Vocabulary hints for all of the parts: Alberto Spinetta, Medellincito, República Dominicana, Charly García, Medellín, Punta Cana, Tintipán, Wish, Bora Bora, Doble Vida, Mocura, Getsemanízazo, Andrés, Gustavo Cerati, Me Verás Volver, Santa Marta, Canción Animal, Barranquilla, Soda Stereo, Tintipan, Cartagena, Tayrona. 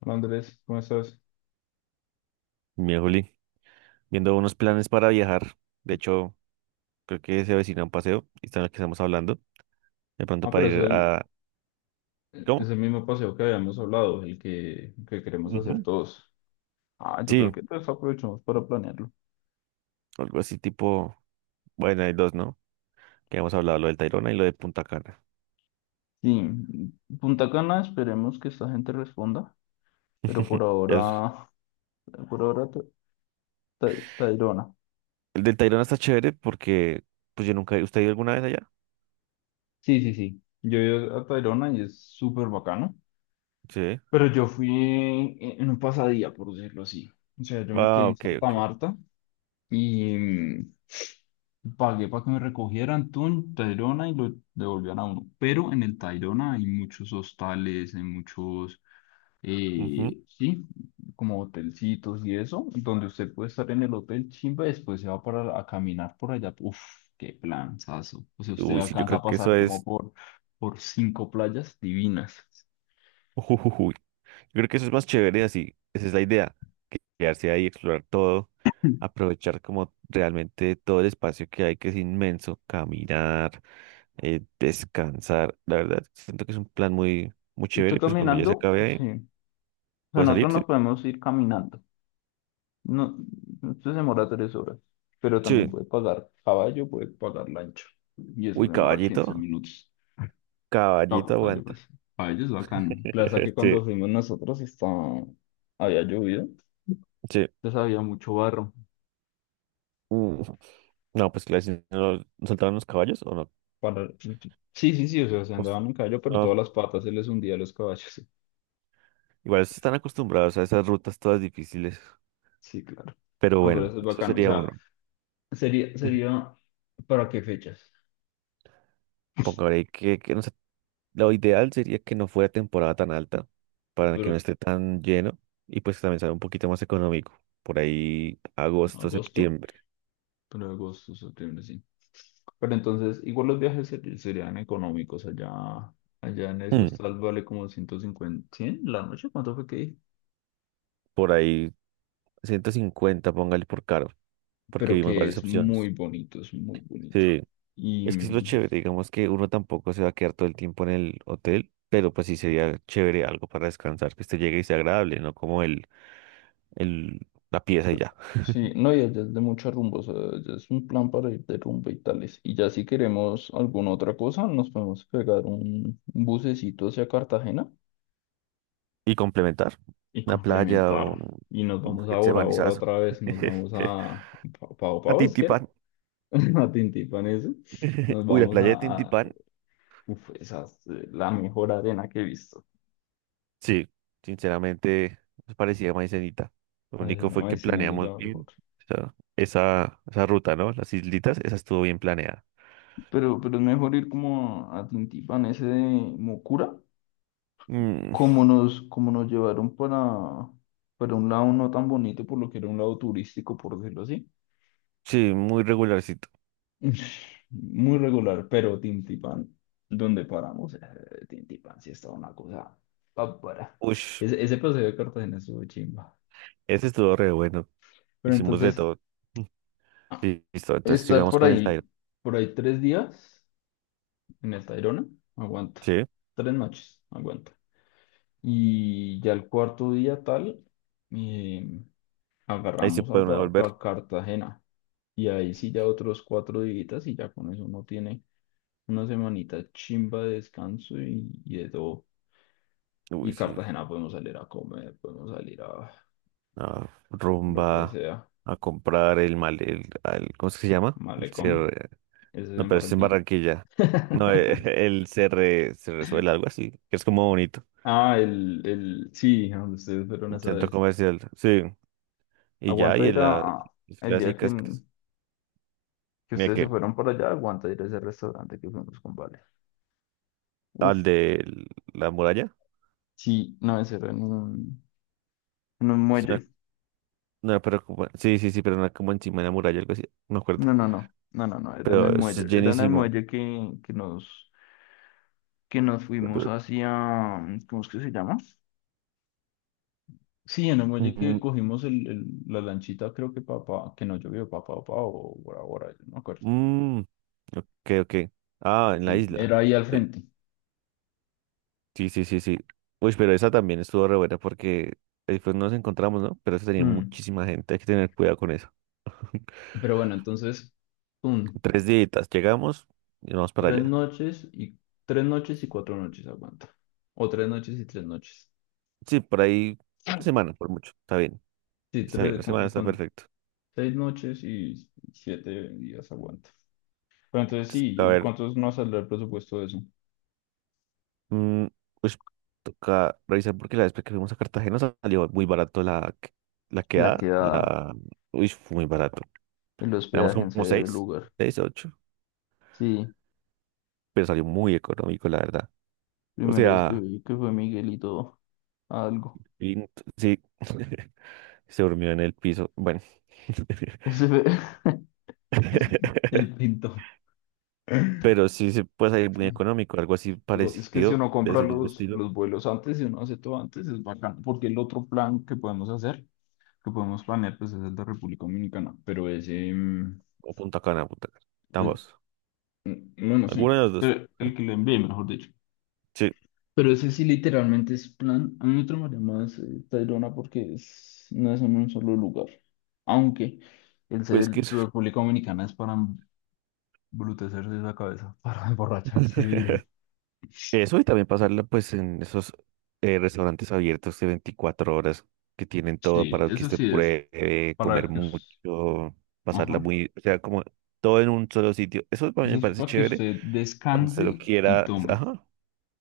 Hola Andrés, ¿cómo estás? Mi Juli, viendo unos planes para viajar. De hecho, creo que se avecina un paseo y está en lo que estamos hablando. De pronto Ah, para pero es ir el, a... es ¿Cómo? el mismo paseo que habíamos hablado, el que queremos hacer Ujú. todos. Ah, yo creo Sí, que entonces aprovechamos para planearlo. algo así tipo... Bueno, hay dos, ¿no? Que hemos hablado, lo del Tayrona y lo de Punta Cana. Sí, Punta Cana, esperemos que esta gente responda, pero Es- por ahora Tayrona. El del Tayrona está chévere porque... Pues yo nunca... ¿Usted ha ido alguna vez allá? Sí, sí, sí. Yo he ido a Tayrona y es súper bacano, Sí. pero yo fui en un pasadía, por decirlo así. O sea, yo me quedé Ah, en ok, Santa ok. Marta y pagué para que me recogieran Tayrona y lo devolvían a uno. Pero en el Tayrona hay muchos hostales, Ujú. Sí, como hotelcitos y eso, donde usted puede estar en el hotel chimba y después se va a caminar por allá. Uf, qué planazo. O sea, usted Uy, sí, yo alcanza creo a que eso pasar como es... por cinco playas divinas. Yo creo que eso es más chévere así, esa es la idea, que quedarse ahí, explorar todo, aprovechar como realmente todo el espacio que hay, que es inmenso, caminar, descansar, la verdad, siento que es un plan muy, muy chévere Usted y pues cuando ya se caminando, acabe ahí, sí. O sea, puede salir, nosotros sí, nos podemos ir caminando. No, esto se demora 3 horas, pero también sí, puede pagar caballo, puede pagar lancha. Y eso uy, demora 15 caballito, minutos. caballito Caballo, aguanta, pues. Caballo es bacano. Plaza que sí, cuando fuimos nosotros estaba, había llovido, sí, entonces había mucho barro. Mm. No, pues claro, si no no soltaban los caballos o no. Para... Sí, sí, sí, o sea, se Uf, andaban en caballo, pero no, todas las patas se les hundía a los caballos. Sí, igual están acostumbrados a esas rutas todas difíciles, sí, claro. pero No, pero bueno, eso es eso bacano. O sería uno. sea, sería, ¿para qué fechas? Pongámosle que no sé, lo ideal sería que no fuera temporada tan alta para que no Pero esté tan lleno y pues también sea un poquito más económico. Por ahí agosto, agosto. septiembre. Pero agosto, septiembre, sí. Pero entonces, igual los viajes serían económicos allá, allá en ese Mm, hostal vale como 150, ¿100 la noche? ¿Cuánto fue que dije? por ahí 150 póngale por caro, porque Pero vimos que varias es opciones. muy bonito, es muy bonito. Sí, Y es que es lo chévere, digamos que uno tampoco se va a quedar todo el tiempo en el hotel, pero pues sí sería chévere algo para descansar, que este llegue y sea agradable, no como el, la pieza y ya. sí, no, y allá es de muchos rumbos, es un plan para ir de rumba y tales. Y ya si queremos alguna otra cosa, nos podemos pegar un bucecito hacia Cartagena Y complementar y una playa o complementar. Y nos un vamos ahora, ahora Getsemanízazo. otra vez, nos vamos a Pau A Pau, ¿es que era? Tintipán. A Tintín. Nos Uy, la vamos playa a, de Tintipán. uf, esa es la mejor arena que he visto. Sí, sinceramente nos parecía maicenita. Lo ¿Cómo se único fue llama? que Dicen: "No, es planeamos la mejor". bien o esa ruta, ¿no? Las islitas, esa estuvo bien planeada. Pero es mejor ir como a Tintipan, ese de Mocura, Mm, como como nos llevaron para un lado no tan bonito, por lo que era un lado turístico, por decirlo así. sí, muy regularcito. Muy regular, pero Tintipan, donde paramos, Tintipan sí estaba una cosa bárbara. Uy, Ese paseo de Cartagena estuvo chimba. ese estuvo re bueno. Pero Hicimos de entonces, todo. Mm. Listo, entonces estar sigamos por con el Tairo. ahí, 3 días en el Tayrona, aguanta. Sí, 3 noches, aguanta. Y ya el cuarto día tal, eh, ahí se agarramos puede uno volver. para Cartagena. Y ahí sí ya otros 4 días y ya con eso uno tiene una semanita chimba de descanso y de todo. Uy, Y sí, Cartagena podemos salir a comer, podemos salir a a lo que rumba, sea. a comprar el mal, ¿cómo es que se llama? El Malecón, CR, ese es no, en pero es en Barranquilla. Barranquilla. No, el CR, se resuelve algo así, que es como bonito. Ah, sí, a donde ustedes fueron Un esa centro vez. comercial, sí. Y ya, Aguanta y ir en las el día clásicas, que mira ustedes se que, fueron para allá, aguanta ir a ese restaurante que fuimos con Vale. Uf, al de la muralla. sí, no, ese era en en un es una- muelle. no, pero sí, sí, sí, pero una como encima de la muralla, algo así, no me acuerdo. No, no, no, no, no, no, era en el Pero es muelle. Era en el llenísimo. muelle que nos fuimos Ujú. hacia, ¿cómo es que se llama? Sí, en el muelle que Mm, cogimos la lanchita, creo que papá, que no llovió, papá, papá, o Bora Bora, yo no me acuerdo. mm, ok, ok. Ah, en la Y isla. era ahí al Sí. frente. Sí, sí, sí, sí. Uy, pero esa también estuvo re buena porque después nos encontramos, ¿no? Pero eso tenía Mm, muchísima gente, hay que tener cuidado con eso. Pero bueno, entonces, pum, 3 días, llegamos y vamos para Tres allá. noches y 4 noches aguanta. O 3 noches y 3 noches. Sí, por ahí, una semana, por mucho. Sí, Está bien, una semana está con perfecto. 6 noches y 7 días aguanta. Pero entonces Entonces, sí, a ver, ¿cuántos nos saldrá el presupuesto de eso? mm, pues toca revisar porque la vez que fuimos a Cartagena salió muy barato la La quedada, quedada, la... Uy, fue muy barato. el Éramos hospedaje en como severo seis, lugar. seis, ocho, Sí, pero salió muy económico, la verdad. O primera vez sea, vi que fue Miguelito a algo. y- sí. Se durmió en el piso. Bueno. Ese fue el pinto. Pero sí, se puede salir muy económico, algo así Digo, es que si parecido, uno de compra ese mismo estilo. los vuelos antes y uno hace todo antes, es bacán, porque el otro plan que podemos hacer que podemos planear, pues es el de República Dominicana, pero ese, O Punta Cana, Punta Cana. eh, Ambos. no, no sé, Alguna de las dos. pero el que le envié, mejor dicho. Sí, Pero ese sí literalmente es plan, a mí me tramaría más Tayrona porque no es en un solo lugar, aunque el pues que ser eso. República Dominicana es para embrutecerse la cabeza, para emborracharse duro. Eso y también pasarla pues en esos restaurantes abiertos de 24 horas que tienen todo Sí, para que eso usted sí es pruebe, comer para que, mucho, pasarla ajá, muy, o sea, como todo en un solo sitio. Eso para mí eso me es parece para que chévere usted cuando se lo descanse y quiera, tome. ajá,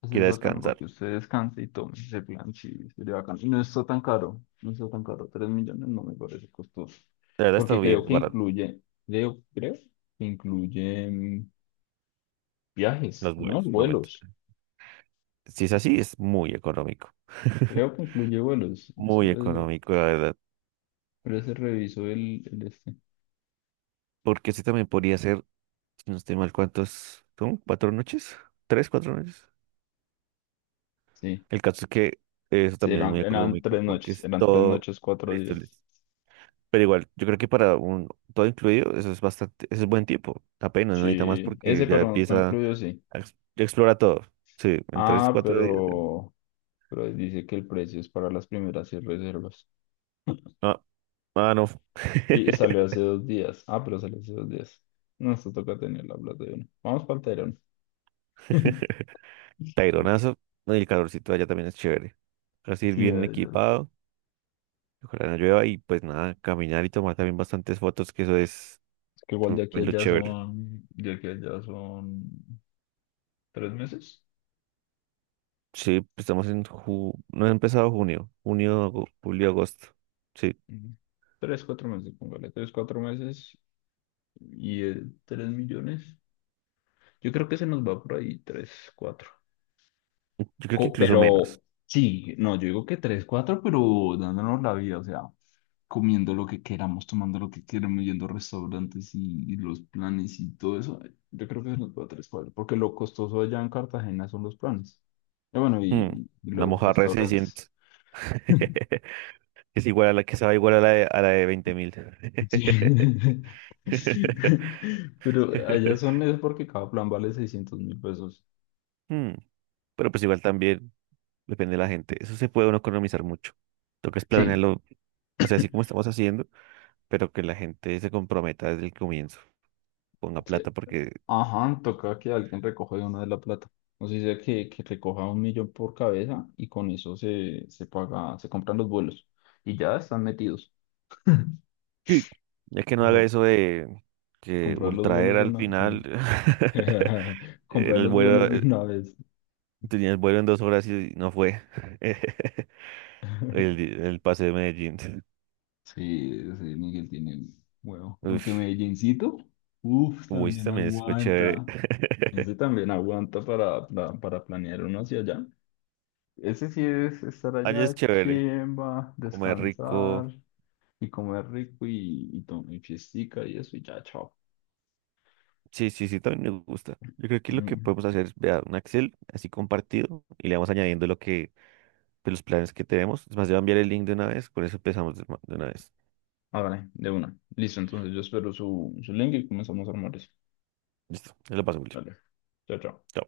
Pues es quiera bacano descansar. porque usted descanse y tome ese plan, sí, sería bacano. Y no está tan caro, no está tan caro, 3 millones no me parece costoso. La verdad está Porque bien barato. Creo que incluye viajes, Los ¿no? vuelos, no me... Vuelos. Si es así, es muy económico. Creo que incluye vuelos. Muy económico, la verdad. Espérese, reviso el este. Porque ese también podría ser, si no estoy mal, ¿cuántos son? ¿4 noches? ¿3, 4 noches? Sí, El caso es que eso sí, también es muy económico porque es eran tres todo noches, cuatro listo, días. listo. Pero igual, yo creo que para un todo incluido, eso es bastante, eso es buen tiempo. Apenas, no necesita más Sí, ese porque ya para no está empieza incluido, sí. a explora todo. Sí, en tres, Ah, cuatro días. Pero dice que el precio es para las primeras seis reservas. Ah, ah, no. Y salió hace 2 días. Ah, pero salió hace 2 días. No, esto toca tener la plata de uno. Vamos para el Tayrona. Taironazo, ¿no? Y el calorcito allá también es chévere. Así ir Sí, bien ay, Dios. equipado, ojalá no llueva y pues nada, caminar y tomar también bastantes fotos, que eso es Es que igual también lo chévere. De aquí a allá son 3 meses. Sí, pues estamos en ju no ha empezado junio, julio, agosto. Sí, Ujú. Tres, cuatro meses, póngale, tres, cuatro meses y 3 millones. Yo creo que se nos va por ahí tres, cuatro. yo creo que incluso menos. Pero sí, no, yo digo que tres, cuatro, pero dándonos la vida, o sea, comiendo lo que queramos, tomando lo que queramos, yendo a restaurantes y los planes y todo eso, yo creo que se nos va a tres cuadros, porque lo costoso allá en Cartagena son los planes. Y bueno, Mm, y La los mojarra de restaurantes. 600 es igual a la que se va igual a la de 20.000. Sí. Pero allá son es porque cada plan vale 600.000 pesos. Mm, pero pues igual también depende de la gente. Eso se puede uno economizar mucho. Toca es Sí. planearlo. O sea, así como estamos haciendo, pero que la gente se comprometa desde el comienzo, ponga Sí. plata, porque Ajá, toca que alguien recoja de una de la plata. O sea, sea que recoja 1 millón por cabeza y con eso se paga, se compran los vuelos y ya están metidos. sí, ya que no La haga eso de que Comprar los Ultraer vuelos de al una. final, Sí. Comprar el los vuelo, vuelos de una vez. tenía el vuelo en 2 horas y no fue el, el pase de Medellín. Sí, sí, Miguel tiene huevo. Aunque Uf, Medellincito, uff, Wish también también fue chévere. aguanta. Ese también aguanta para planear uno hacia allá. Ese sí es estar Allá es allá, chévere, chimba, comer rico. descansar y comer rico y tomar y fiestica y eso y ya, chao. Sí, sí, sí, también me gusta. Yo creo que lo que Mm. podemos hacer es, vea, un Excel así compartido y le vamos añadiendo lo que de los planes que tenemos. Es más, te voy a enviar el link de una vez, con eso empezamos de una vez. Ah, vale, de una. Listo, entonces yo espero su link y comenzamos a armar eso. Listo, te lo paso, Willy. Vale, chao, chao. Chao.